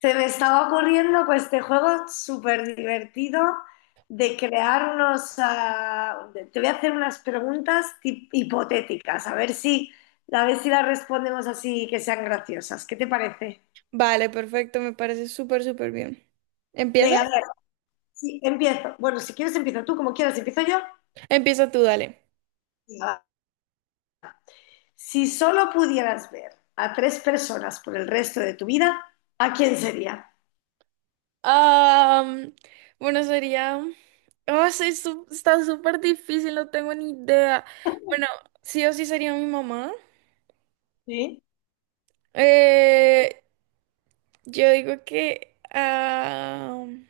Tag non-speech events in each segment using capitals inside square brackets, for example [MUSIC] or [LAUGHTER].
Se me estaba ocurriendo, pues, este juego súper divertido de crear te voy a hacer unas preguntas hipotéticas, a ver si, las respondemos, así que sean graciosas. ¿Qué te parece? Vale, perfecto, me parece súper, súper bien. ¿Empieza? Venga, a ver, sí, empiezo. Bueno, si quieres empiezo tú, como quieras, empiezo yo. Empieza tú, dale. Venga, va. Si solo pudieras ver a tres personas por el resto de tu vida, ¿a quién sería? Am, bueno, sería... Oh, sí, está súper difícil, no tengo ni idea. Bueno, sí o sí sería mi mamá. ¿Sí? Eh, yo digo que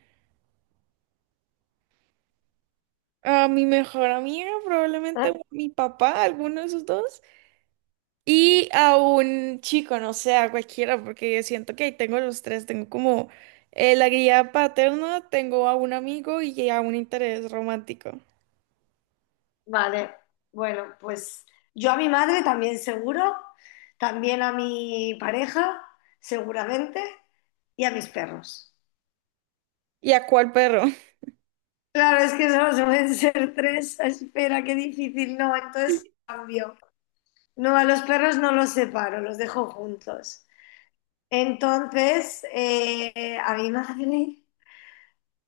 a mi mejor amiga, probablemente o mi papá, alguno de esos dos. Y a un chico, no sé, a cualquiera, porque yo siento que ahí tengo los tres. Tengo como la guía paterna, tengo a un amigo y a un interés romántico. Vale, bueno, pues yo a mi madre también, seguro, también a mi pareja seguramente y a mis perros. ¿Y a cuál perro? [LAUGHS] Claro, es que solo suelen ser tres, espera, qué difícil. No, entonces cambio. No, a los perros no los separo, los dejo juntos. Entonces, a mi madre,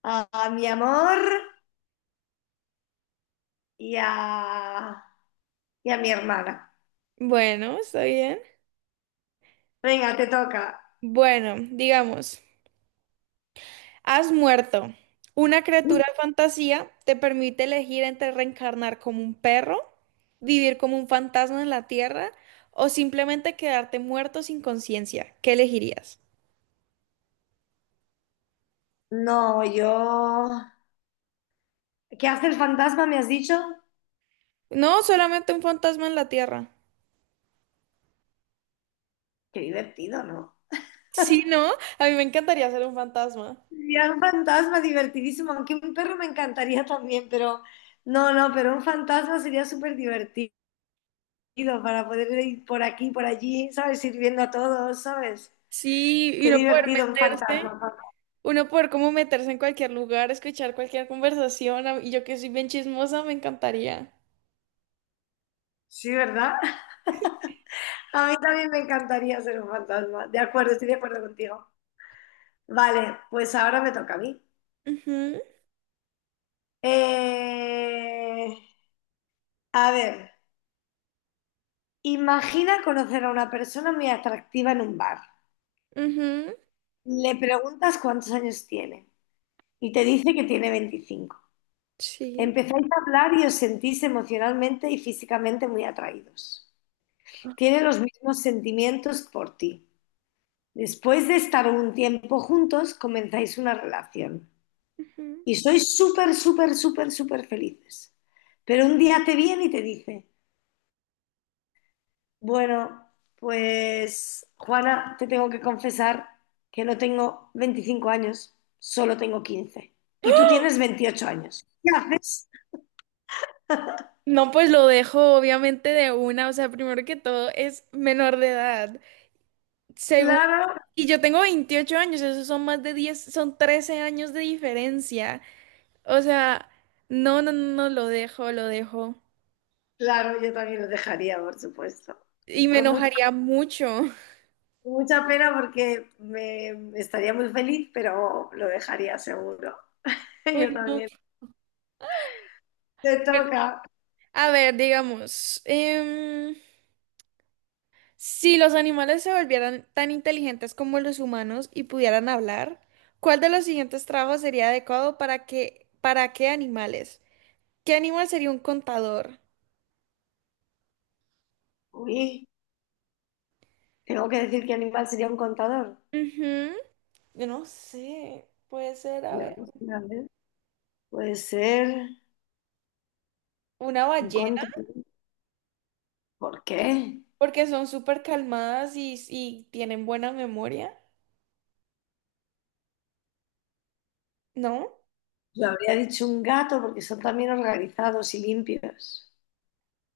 a mi amor y a mi hermana. Bueno, está bien. Venga, te toca. Bueno, digamos, has muerto. Una criatura de fantasía te permite elegir entre reencarnar como un perro, vivir como un fantasma en la tierra o simplemente quedarte muerto sin conciencia. ¿Qué elegirías? No, yo... ¿Qué hace el fantasma? ¿Me has dicho? No, solamente un fantasma en la tierra. Qué divertido, ¿no? Sí, ¿no? A mí me encantaría ser un fantasma. Ya, un fantasma divertidísimo, aunque un perro me encantaría también, pero no, no, pero un fantasma sería súper divertido para poder ir por aquí, por allí, ¿sabes? Sirviendo a todos, ¿sabes? Sí, y Qué uno poder divertido un meterse, fantasma, ¿no? uno poder como meterse en cualquier lugar, escuchar cualquier conversación, y yo que soy bien chismosa, me encantaría. Sí, ¿verdad? [LAUGHS] A mí también me encantaría ser un fantasma. De acuerdo, estoy de acuerdo contigo. Vale, pues ahora me toca a mí. Ujú, Eh, a ver, imagina conocer a una persona muy atractiva en un bar. ujú, Le preguntas cuántos años tiene y te dice que tiene 25. sí. Empezáis a hablar y os sentís emocionalmente y físicamente muy atraídos. Tiene los mismos sentimientos por ti. Después de estar un tiempo juntos, comenzáis una relación Ujú. y sois súper, súper, súper, súper felices. Pero un día te viene y te dice: bueno, pues Juana, te tengo que confesar que no tengo 25 años, solo tengo 15. Y tú tienes 28 años. ¿Qué haces? No, pues lo dejo obviamente de una, o sea, primero que todo es menor de edad. Segundo, Claro, y yo tengo 28 años, esos son más de 10, son 13 años de diferencia. O sea, no, lo dejo, lo dejo. claro, yo también lo dejaría, por supuesto. Y me Con mucha, enojaría mucho. [LAUGHS] con mucha pena, porque me estaría muy feliz, pero lo dejaría seguro. [LAUGHS] Uy, Yo no. también. Te Bueno, toca. a ver, digamos, si los animales se volvieran tan inteligentes como los humanos y pudieran hablar, ¿cuál de los siguientes trabajos sería adecuado para qué animales? ¿Qué animal sería un contador? Uy, tengo que decir qué animal sería un contador. Ujú. Yo no sé, puede ser, a Yo ver, no sé, a ver, puede ser una un ballena, contador. ¿Por qué? porque son súper calmadas y tienen buena memoria, ¿no? Yo habría dicho un gato, porque son también organizados y limpios.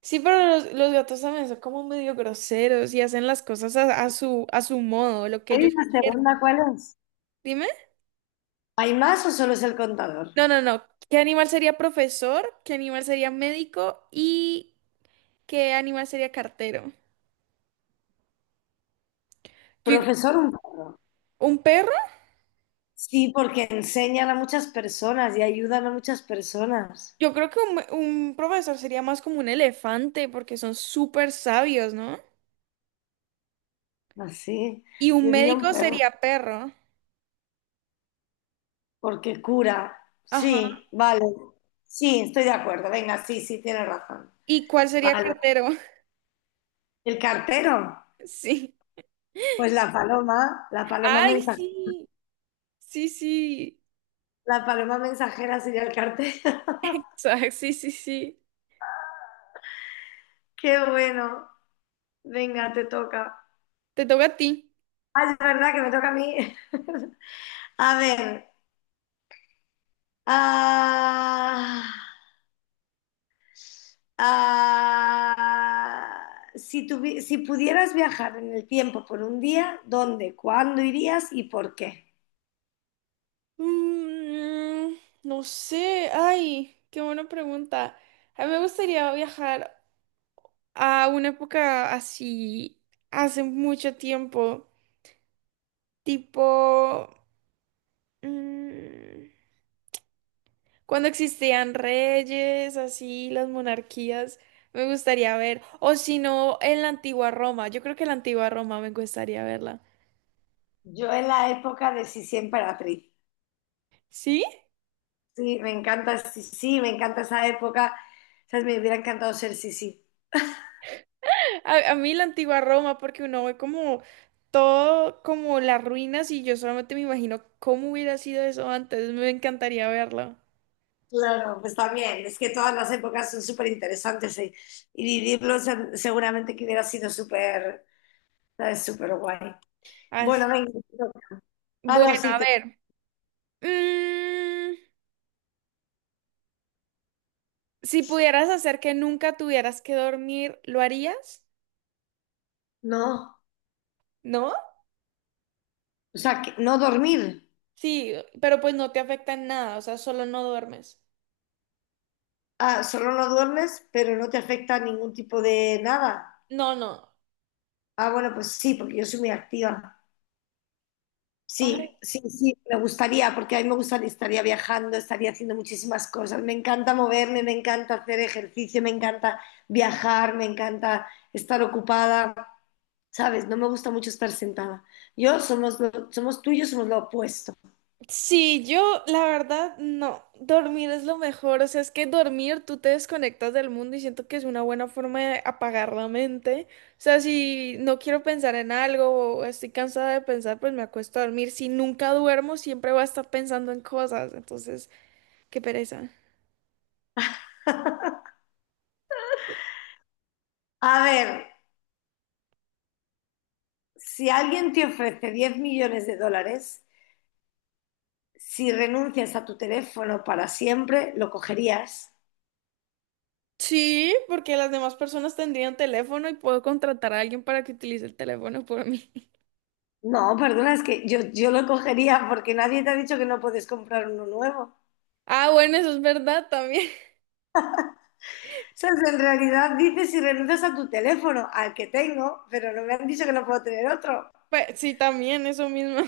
Sí, pero los gatos también son como medio groseros y hacen las cosas a su modo, lo que ¿Y ellos... la segunda cuál es? Dime. ¿Hay más o solo es el contador? No. ¿Qué animal sería profesor? ¿Qué animal sería médico? ¿Y qué animal sería cartero? Yo digo, Profesor, un perro. ¿un perro? Sí, porque enseñan a muchas personas y ayudan a muchas personas. Yo creo que un profesor sería más como un elefante porque son súper sabios, ¿no? Así, Y un yo diría un médico perro, sería perro. porque cura. Ajá. Sí, vale. Sí, estoy de acuerdo. Venga, sí, sí, tienes razón. ¿Y cuál sería Vale. cartero? [LAUGHS] ¿El cartero? Sí. Pues Ay, sí. Sí, sí. [LAUGHS] la paloma mensajera sería el cartero. [LAUGHS] O sí, sí, sí. Qué bueno. Venga, te toca. Te toca a ti. Ah, es verdad que me toca a mí. [LAUGHS] A ver. ah, si pudieras viajar en el tiempo por un día, ¿dónde, cuándo irías y por qué? Mm, no sé, ay, qué buena pregunta. A mí me gustaría viajar a una época así, hace mucho tiempo, tipo, mm, cuando existían reyes, así, las monarquías, me gustaría ver, o si no, en la antigua Roma, yo creo que la antigua Roma me gustaría verla. Yo en la época de Sisi Emperatriz. ¿Sí? Sí, me encanta Sisi, me encanta esa época. ¿Sabes? Me hubiera encantado ser Sisi. A mí la antigua Roma, porque uno ve como todo, como las ruinas, y yo solamente me imagino cómo hubiera sido eso antes. Me encantaría verlo. Claro, pues también. Es que todas las épocas son súper interesantes y vivirlos, seguramente que hubiera sido súper, ¿sabes? Súper guay. Así. Bueno, venga. Ah, Bueno, no, sí, a ver. Mm, si pudieras hacer que nunca tuvieras que dormir, ¿lo harías? no. ¿No? O sea, que no dormir. Sí, pero pues no te afecta en nada, o sea, solo no duermes. Ah, solo no duermes, pero no te afecta ningún tipo de nada. No, no. Ah, bueno, pues sí, porque yo soy muy activa. Ay, Sí, sí, sí, me gustaría, porque a mí me gustaría, estaría viajando, estaría haciendo muchísimas cosas. Me encanta moverme, me encanta hacer ejercicio, me encanta viajar, me encanta estar ocupada, ¿sabes? No me gusta mucho estar sentada. Yo somos, somos tú y yo, somos lo opuesto. sí, yo la verdad no, dormir es lo mejor, o sea, es que dormir tú te desconectas del mundo y siento que es una buena forma de apagar la mente, o sea, si no quiero pensar en algo o estoy cansada de pensar, pues me acuesto a dormir, si nunca duermo siempre voy a estar pensando en cosas, entonces, qué pereza. A ver, si alguien te ofrece 10 millones de dólares si renuncias a tu teléfono para siempre, ¿lo cogerías? Sí, porque las demás personas tendrían teléfono y puedo contratar a alguien para que utilice el teléfono por mí. [LAUGHS] No, perdona, es que yo lo cogería, porque nadie te ha dicho que no puedes comprar uno nuevo. O Ah, bueno, eso es verdad también. [LAUGHS] sea, en realidad dices si renuncias a tu teléfono, al que tengo, pero no me han dicho que no puedo tener otro, Pues sí, también, eso mismo.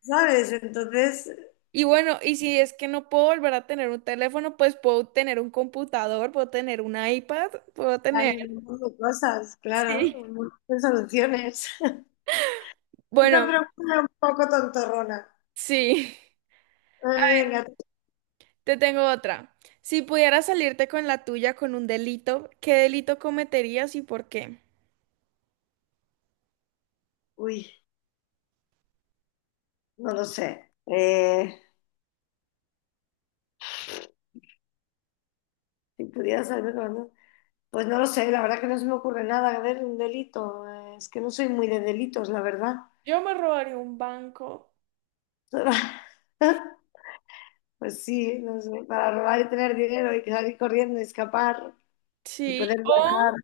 ¿sabes? Entonces, Y bueno, y si es que no puedo volver a tener un teléfono, pues puedo tener un computador, puedo tener un iPad, puedo tener... hay un [LAUGHS] montón de cosas, claro, Sí. un montón de soluciones. [LAUGHS] Esta Bueno, pregunta es un poco tontorrona. sí. Eh, Venga. Te tengo otra. Si pudieras salirte con la tuya con un delito, ¿qué delito cometerías y por qué? Uy, no lo sé. Si pudieras haberme comido... Pues no lo sé, la verdad, que no se me ocurre nada. A ver, un delito. Es que no soy muy de delitos, la verdad. Yo me robaría un banco. [LAUGHS] Pues sí, no sé, para robar y tener dinero y salir corriendo, y escapar y Sí, poder viajar.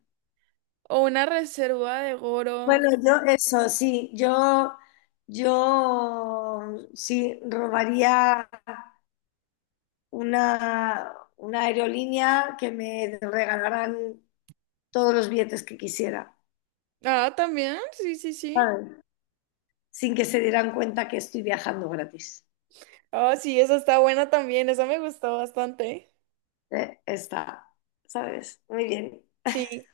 o una reserva de oro. Bueno, yo eso, sí, yo sí robaría una, aerolínea, que me regalaran todos los billetes que quisiera, Ah, también, sí, sí, sí. ¿sabes? Sin que se dieran cuenta que estoy viajando gratis. Ah, sí, esa está buena también, esa me gustó bastante. Está, ¿sabes? Muy bien. Sí.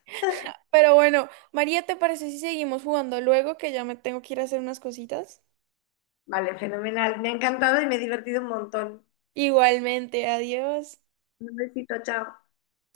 Pero bueno, María, ¿te parece si seguimos jugando luego que ya me tengo que ir a hacer unas cositas? Vale, fenomenal. Me ha encantado y me he divertido un montón. Igualmente, adiós. Un besito, chao.